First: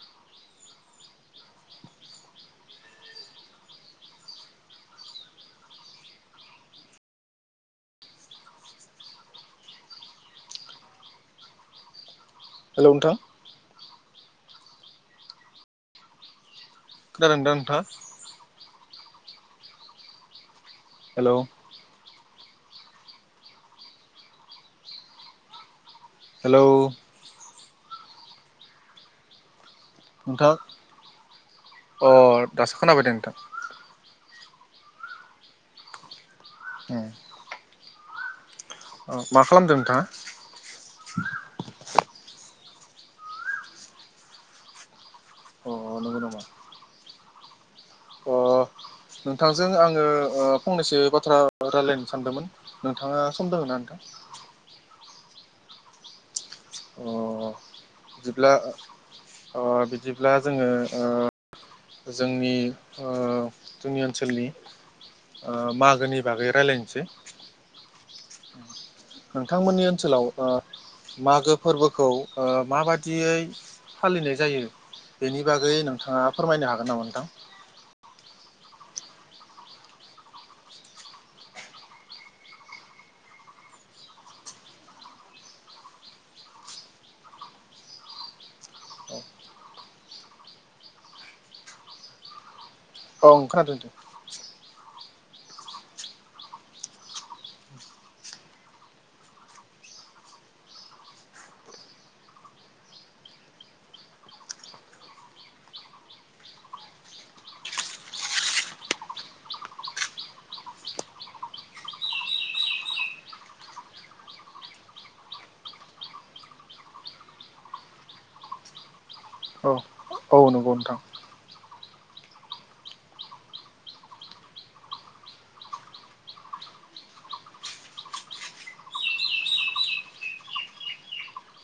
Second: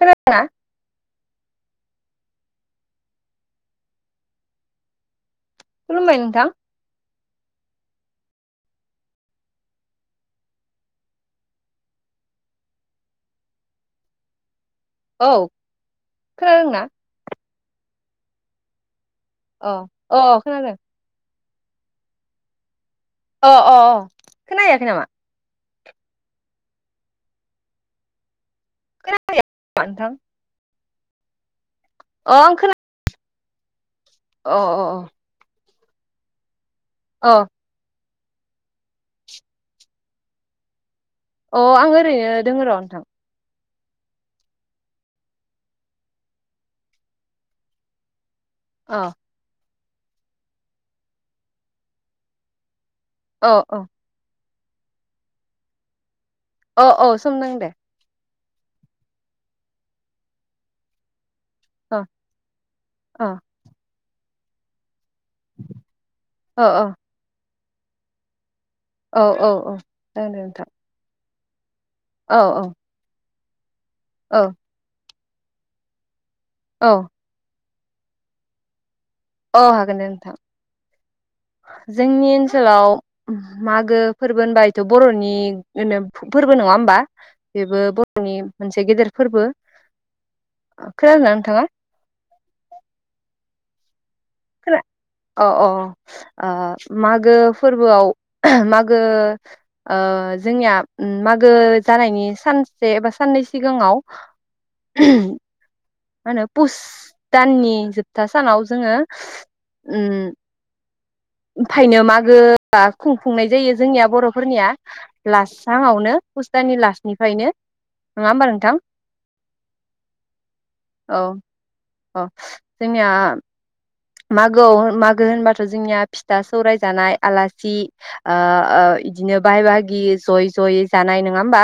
खोनादोंना? खुलुमबाय नोंथां हेलौ नोंथां। औ खोनादोंना? खोनादोंदा नोंथांङा? अ अ खोनादों। हेलौ। अ अ अ खोनायाखै नामा? हेलौ [unintelligible] नोंथां। अ आं खोना दासो खोनाबाय दे नोंथां अ अ अ। ए। अ अह मा खालामदों नोंथाङा अ आं ओरैनो दोङोर नोंथां। अ नंगौ नामा? अ अ नोंथांजों आङो ओ फंनैसो बाथ्रा रायलायनो सानदोंमोन नोंथाङा औ सम औ दोङोना नोंथां औ अ औ सम दं दे बिदिब्ला ओ बिदिब्ला जोङो ओ अ जोंनि ओ अ जोंनि ओन ओनसोलनि ओ मागोनि बागै औ रायलायनोसै। औ औ औ नोंथांमोननि ओनसोलाव जागोन दे ओ नोंथां मागो फोरबोखौ औ ओ औ माबादियै फालिनाय औ जायो बेनि बागै नोंथाङा फोरमायनो औ हागोन नामा नोंथां अ हागोन दे नोंथां जोंनि ओनसोलाव मागो फोरबो होनबा इथ' बर'नि नो फोरबो नङा होमबा बेबो बर'नि मोनसे गेदेर फोरबो खोनादों ना नोंथाङा? औ खोनादों दे खोना अ अ ओ मागो फोरबोआव मागो ओ जोंनिया ओम मागो जानायनि सानसे एबा साननै सिगाङाव मा होनो पुस दाननि जोबथा सानाव जोङो उम ओमफायनो मागोआ खुंफुंनाय जायो जोंनिया बरफोरनिया लास सानावनो पुस दाननि लासनिफ्रायनो नङा होमबा नोंथां? अ नंगौ नोंथां अ जोंनिया मागोआव मागो होनबाथ' जोंनिया फिथा सौराय जानाय आलासि ओ ओ इदिनो बाहाय बाहागि जयै जयै जानाय नङा होमबा?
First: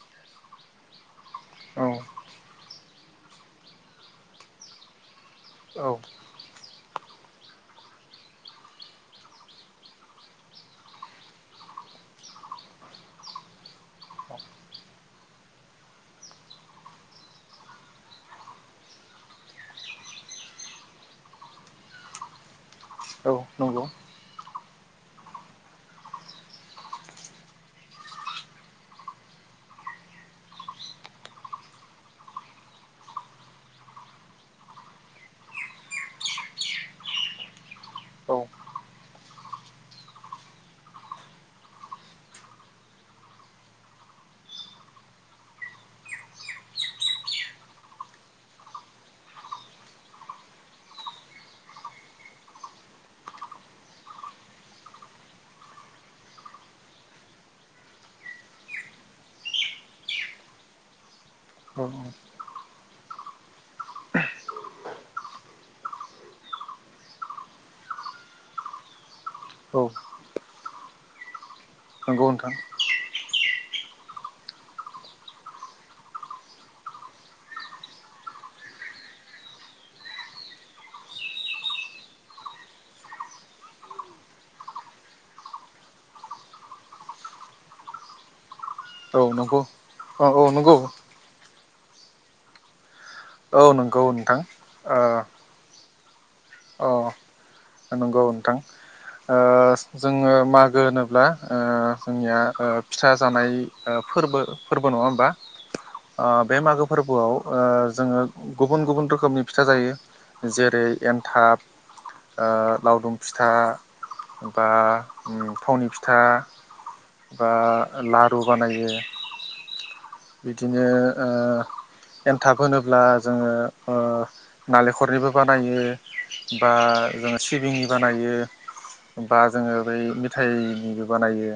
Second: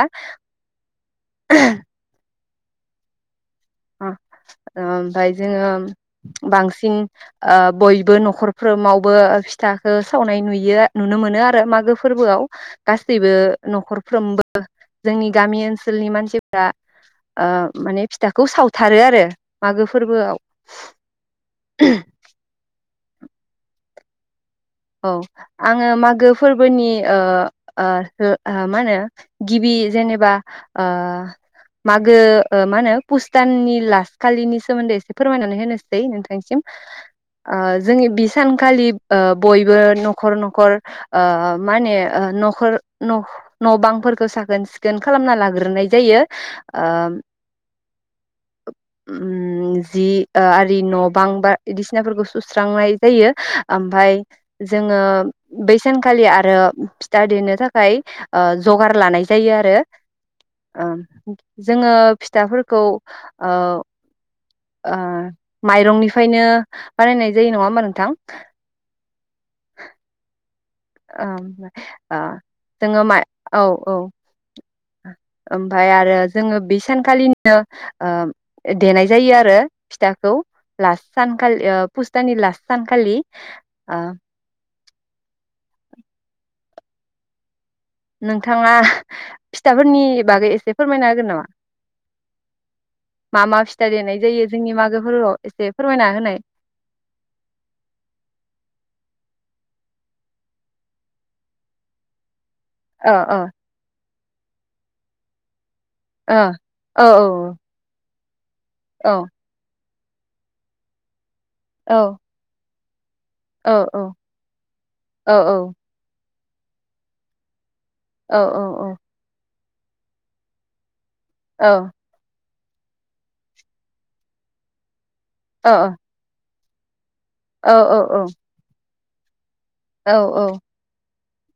उम ओमफाय जोङो औ बांसिन ओ बयबो नखरफ्रोमावबो फिथाखौ सावनाय नुयो नुनो मोनो आरो मागो फोरबोआव गासैबो नखरफ्रोमबो जोंनि गामि ओनसोलनि मानसिफोरा ओ माने फिथा खौ सावथारो आरो मागो फोरबोआव औ नंगौ औ आङो मागो फोरबोनि ओ ओ मा होनो गिबि जेनेबा ओ मागो ओ मा होनो पुस दाननि लास खालिनि सोमोन्दै एसे फोरमायनानै होनोसै नोंथांसिम ओ जोंनि बि औ सानखालि ओ बयबो नखर नखर ओ मा होनो ओ नखर न नबांफोरखौ साखोन सिखोन खालामना लाग्रोनाय जायो ओ ओम जि ओ आरि न' बां बायदिसिनाफोरखौ सुस्रांनाय जायो आमफाय जोङो बै सानखालि आरो फिथा देनो थाखाय ओ जगार लानाय जायो आरो ओ जोङो औ फिथाफोर औ ओ ओ माइरंनिफ्रायनो बानायनाय जायो नङा होमबा नोंथां औ। ओह ओ नंगौ नोंथां जोङो मा औ औ ओमफाय आरो जोङो बे सानखालिनो ओ देनाय जायो आरो फिथाखौ लास सानखालि पुस्तानि लास्ट सानखालि ओ नों थाङा औ नंगौ फिथाफोरनि औ औ बागै नंगौ एसे फोरमायना होगोन नामा? मा मा औ फिथाइ नंगौ देनाय नोंथां जायो जोंनि मागो फोर्बोआव एसे फोरमायना होनाय ओ नंगौ नोंथां ओ जोङो मागो होनोब्ला ओ जोंनिया ओ फिथा जानाय ओ फोर्बो फोर्बो नङा होमबा? ओ बे मागो फोरबोआव ओ जोङो गुबुन गुबुन औ रोखोमनि फिथा जायो। जेरै एन्थाब औ ओ लावदुम फिथा बा औ थावनि फिथा बा औ लारु औ बानायो बिदिनो ओ औ एन थाखो होनोब्ला जोङो ओ नालेंखरनिबो औ बानायो। बाह जोङो औ सिबिंनि बानायो। बा जोङो बै औ मिथाइनिबो बानायो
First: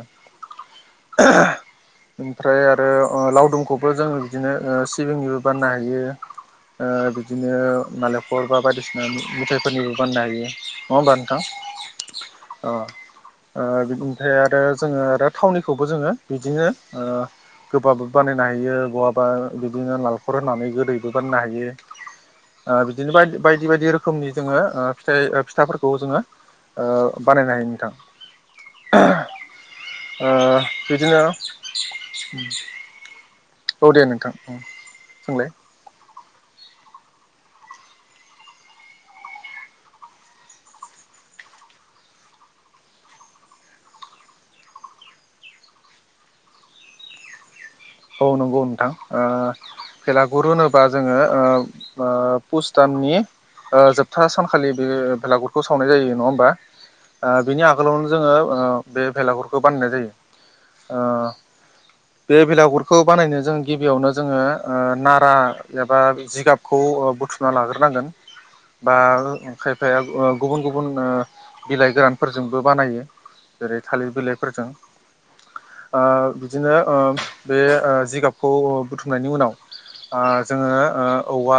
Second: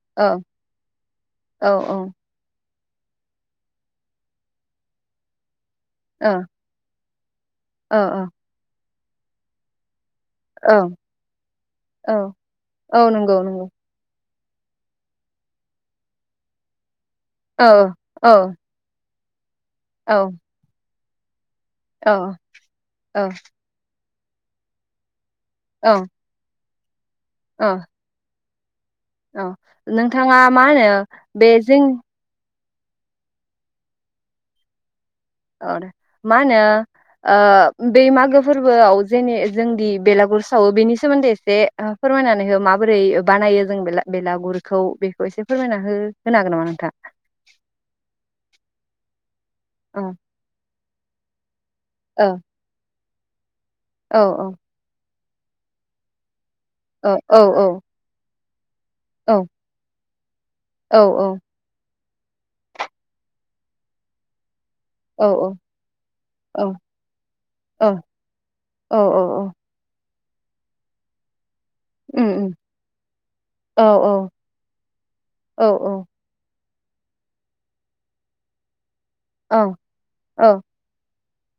ओमफ्राय आरो ओ लाव दुमखौबो जोङो बिदिनो ओ सिबिंनिबो बानायनो हायो। बियो ओ बि बिदिनो नालेंखल बा बायदिसि [unintelligible] मिथाइफोरनि बाननो हायो नङा औ होमबा नोंथां? औ औ ओ औ नंगौ ओ नंगौ बि नाथाय आरो जोङो आरो थावनिखौबो जोङो बिदिनो ओ औ गोबाबो औ बानायनो हायो। बहाबा बिदिनो औ नालेखर होनानै गोदै [unintelligible] हायो औ ओ बिदिनो औ बाय बायदि बायदि रोखोमनि जोङो फिथाइ फिथाफोरखौ औ जोङो ओ बानायनो औ हायो नोंथां। औ ओ नोंथाङा मा होनो बिदिनो बे जों औ दे नोंथां उम। [unintelligible] मा होनो ओ बै मागो फोरबोआव जेन जोंदि बेलागुर सावो बेनि सोमोन्दै एसे ओ फोरमायनानै हो माबोरै बानायो जों बे बेलागुरखौ बेखौ एसे फोरमायना हो होनो हागोन नामा नोंथां? औ नंगौ नोंथां ओ औ फेलागुरु होनो बा जोङो ओ आ औ पुस दाननि ओ औ जोबथा औ सानखालि बेब लागुरखौ सावनाय जायो नङा होमबा। आ औ औ बिनि औ आगोलावनो जोङो। ओ बे औ भेलागुरखौ बानायनाय जायो औ ओ औ बे बेलागुर खौ बानायनो जों गिबियावनो जोङो ओ नारा औ एबा जिगाबखौ बुथुमना लाग्रोनांगोन बा औ औ ओ खायफाया ओ गुबुन गुबुन ओ बिलाइ उम उम गोरानफोरजोंबो बानायो जेरै औ थालिर बिलाइफोरजों औ ओ बिदिनो ओ बे ओ जिगाबखौ बुथु नायनि उनाव औ ओ जोङो औ ओ औवा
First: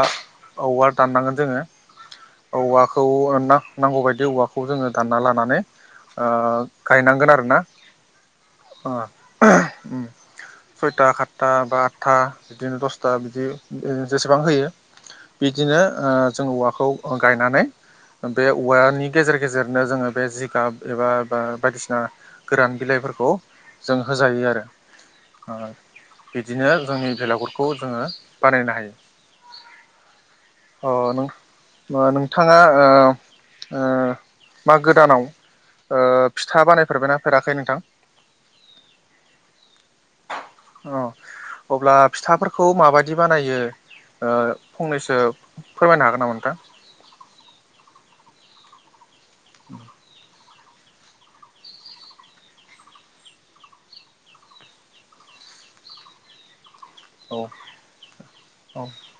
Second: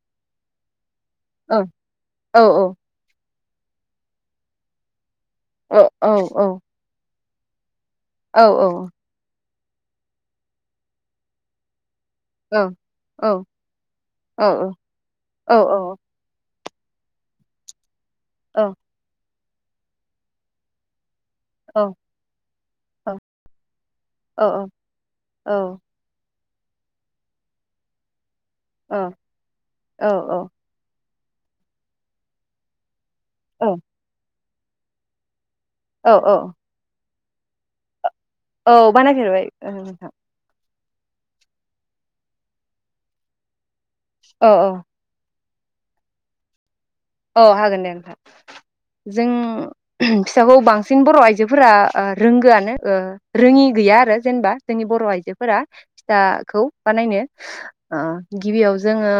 औवा दाननांगोन जोङो औ औ औवाखौ ओ ना नांगौबायदि औवाखौ जोङो दान लानानै औ औ औ गायनांगोन आरो। ना औ औ उम सयथा साता बा। आतथा औ बिदिनो दसथा औ बिदि जेसेबां औ होयो औ बिदिनो जों ओ औवा खौ गायनानै बे औ औवानि गेजेर गेजेरनो जोङो बे जिगाब एबा ओ बा बायदिसिना गोरान बिलाइफोरखौ जों औ होजायो आरो। आरो बिदिनो जोंनि भेलागुरखौ जोङो। बानायनो हायो अ नों। ओ नोंथाङा ओ ओ औ बा गोदानाव औ औ फिथा बानायफेरबायना? फेराखै नोंथां औ बानायफेरबाय नोंथां। औ अब्ला फिथाफोरखौ माबायदि बानायो? ओ औ औ फंनैसो फोरमायनो हागोन नामा नोंथां औ हागोन दे जों फिथाखौ बांसिन बर' आइजोफोरा ओ रोंगोआनो ओ रोङि गैया आरो जेनेबा जोंनि बर' आइजोफोरा फिथाखौ बानायनो औ ओ गिबियाव औ जोङो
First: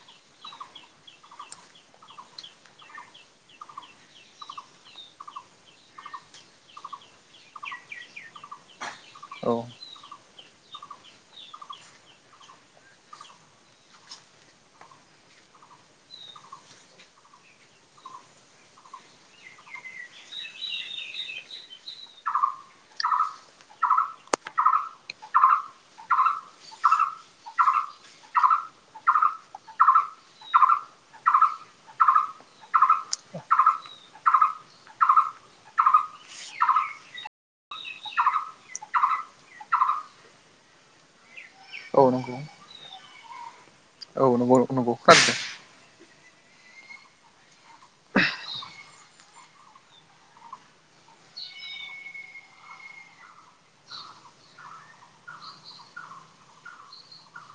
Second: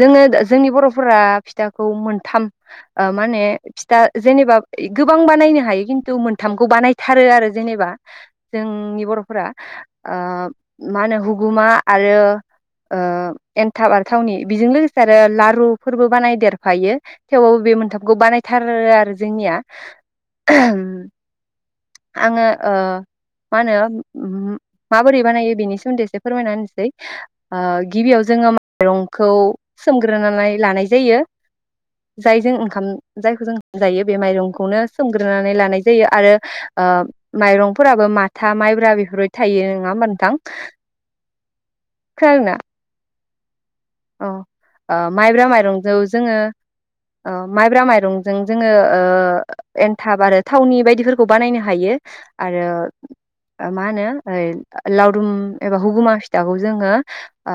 जोङो। जोंनि बर'फोरा फिथाखौ मोनथाम माने फिथा जेनेबा गोबां बानायनो हायो खिन्थु मोनथामखौ बानायथारो आरो जेनेबा जोंनि बर'फोरा औ ओ मा होनो हुगुमा आरो एन्थाब आरो थावनि बेजों लोगोसे आरो आरो लारुफोरबो बानाय देरफायो थेवबाबो बे मोनथामखौ बानायथारो आरो जोंनिया आङो मा होनो माबोरै बानायो बेनि सोमोन्दै एसे फोरमायना होनोसै गिबियाव जोङो माइरंखौ सोमग्रोनानै लानाय जायो जायजों ओंखाम जायखौ जों जायो बे माइरंखौनो सोमग्रोनानै लानाय जायो आरो ओ माइरंफोराबो माथा माइब्रा बेफोरबायदि थायो नोङा ओमबा नोंथां? औ नंगौ। खोनादोंना औ नंगौ नंगौ। जों जौ जोङो ओ माइब्रा माइरंजों जोङो ओ एनथाब आरो थावनि बायदिफोरखौ बानायनो हायो आरो मा नो लावदुम एबा हुगुमा फिथाखौ जोङो ओ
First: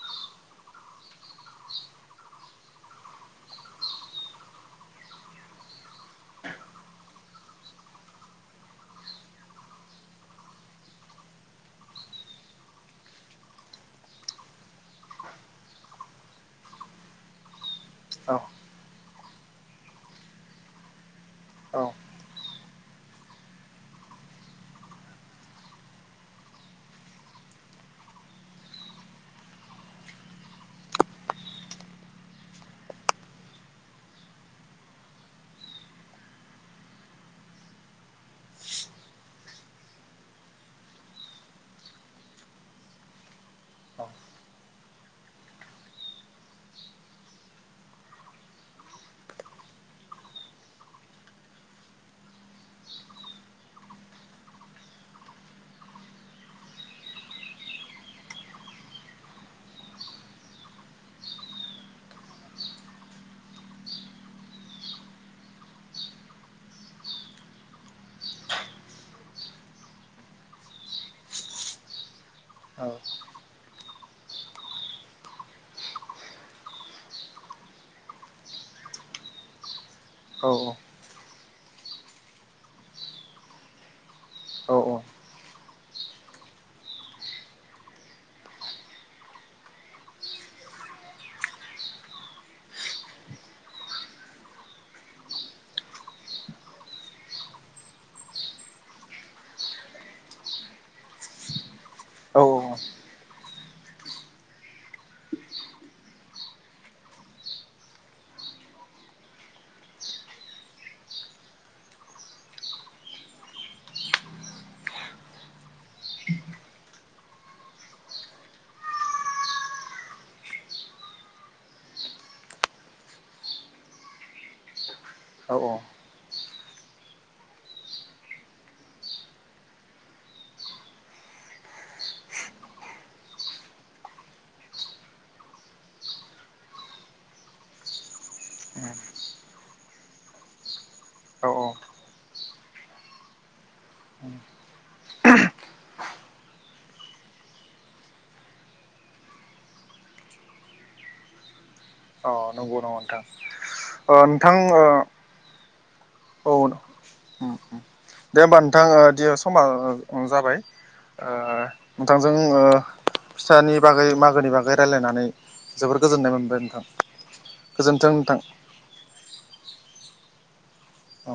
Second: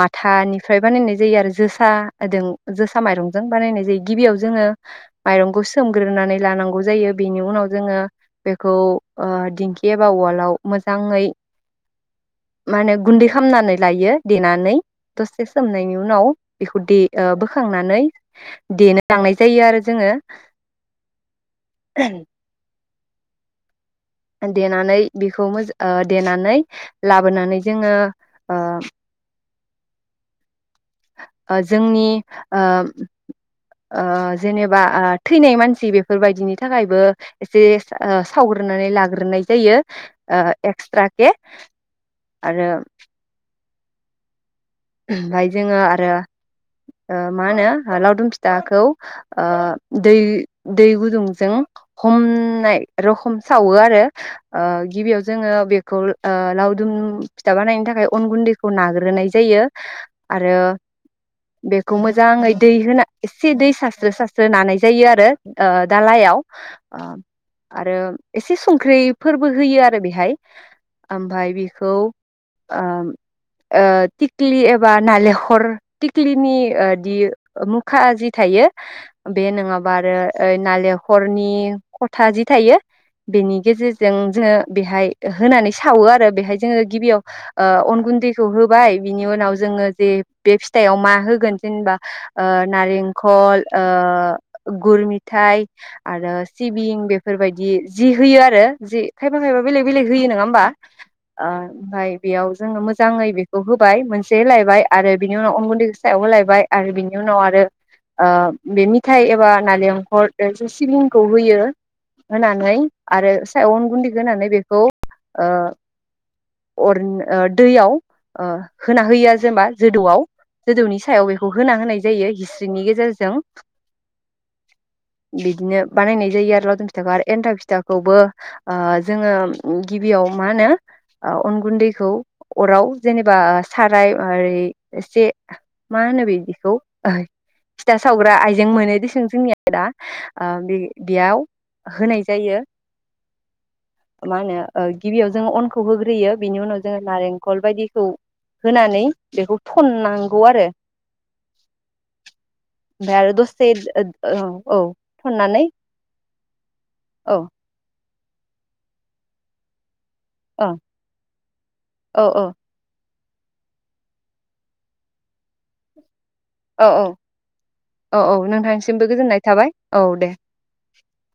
माथानि फ्राय बानायनाय जायो आरो जोसादों जोसा माइरंजों बानायनाय जायो गिबियाव जोङो माइरंखौ सोमग्रोनानै लानांगौ जायो बेनि उनाव जोङो बेखौ ओ दिंखि एबा उवालाव मोजाङै माने गुन्दै खामनानै लायो देनानै दस- सोमनायनि उनाव बेखौ दे ओ बोखांना नै औ देन लांनाय जायो आरो जोङो औ देनानै बेखौ मोज अ देनानै लाबोनानै जोङो ओ अ जोंनि अ अ जेनेबा अ थैनाय मानसि बेफोरबायदिनि थाखायबो एसे सा-सावग्रोनानै लाग्रोनाय जायो अ एक्सट्राके आरो औ [inaudible] ओमफाय जोङो आरो अ मा नो लावदुम फिथाखौ अ दै- दै गुदुंजों हमनाय रखम सावो आरो अ गिबियाव जोङो बेखौ अ लावदुम फिथा बानायनो थाखाय अन गुन्दैखौ नाग्रोनाय जायो। आरो बेखौ मोजाङै दै होना एसे दै सास्रो सास्रो नानाय जायो आरो ओ दालायाव आरो एसे संख्रि फोरबो होयो आरो बेहाय ओमफाय बेखौ औ ओम आद टिक्लि एबा नालेखर टिक्लिनि अ दि मुखा जि थायो बे नङा बा आरो नालेखरनि खथा जि थायो बेनि गेजेर- जों जोङो औ बेहाय होनानै सावो आरो बेहाय जोङो गिबियाव ओ अन गुन्दैखौ होबाय। बिनि उनाव जोङो जे बे फिथाइआव मा होगोन जेनेबा ओ नारेंखल ओ गुर मिथाइ आरो सिबिं बेफोरबायदि जि होयो आरो जि खायफा खायबा बेलेग बेलेक होयो नङा होमबा ओ ओमफ्राय औ बेयाव जोङो मोजाङै बे [unintelligible] होबाय मोनसे होलायबाय आरो बिनि उनाव अन गुन्दै सायाव होलायबाय आरो बिनि उनाव आरो ओ बे मिथाय एबा नालेंखल सिबिंखौ होयो होनानै आरो सायाव अन गुन्दै होनानै बेखौ ओ अर दैयाव ओ होना होयो जेनेबा जोदौआव जोदौनि सायाव बेखौ होना होनाय जायो हिस्रिनि गेजेरजों औ बिदिनो बानायनाय जायो डराडुन फिथाखौ एन्थाब फिथाखौबो अ जोङो गिबियाव मा होनो अन गुन्दैखौ अराव जेनेबा साराय ओरै एसे मा होनो बिदिखौ फिथा सावग्रा आइजें मोनोदिसों जोंनिया दा अओ बे बेयाव औ होनाय जायो मा होनो अ गिबियाव जों अनखौ होग्रोयो बिनि उनाव जोङो नारेंखल बायदिखौ होनानै बेखौ थननांगौ आरो औ नंगौ नंगौ ओमफ्राय नोंथां आरो दसे औ नोंथां औ थननानै औ औ। दे होमबा नोंथां दिनै समा ओ अ जाबाय औ ओ औ नोंथांजों ओ फिथानि बागै मागोनि बागै रायलायनानै जोबोर गोजोननाय मोन औ औ औ औ नोंथांनिसिमबो गोजोननाय थाबाय औ दे। औ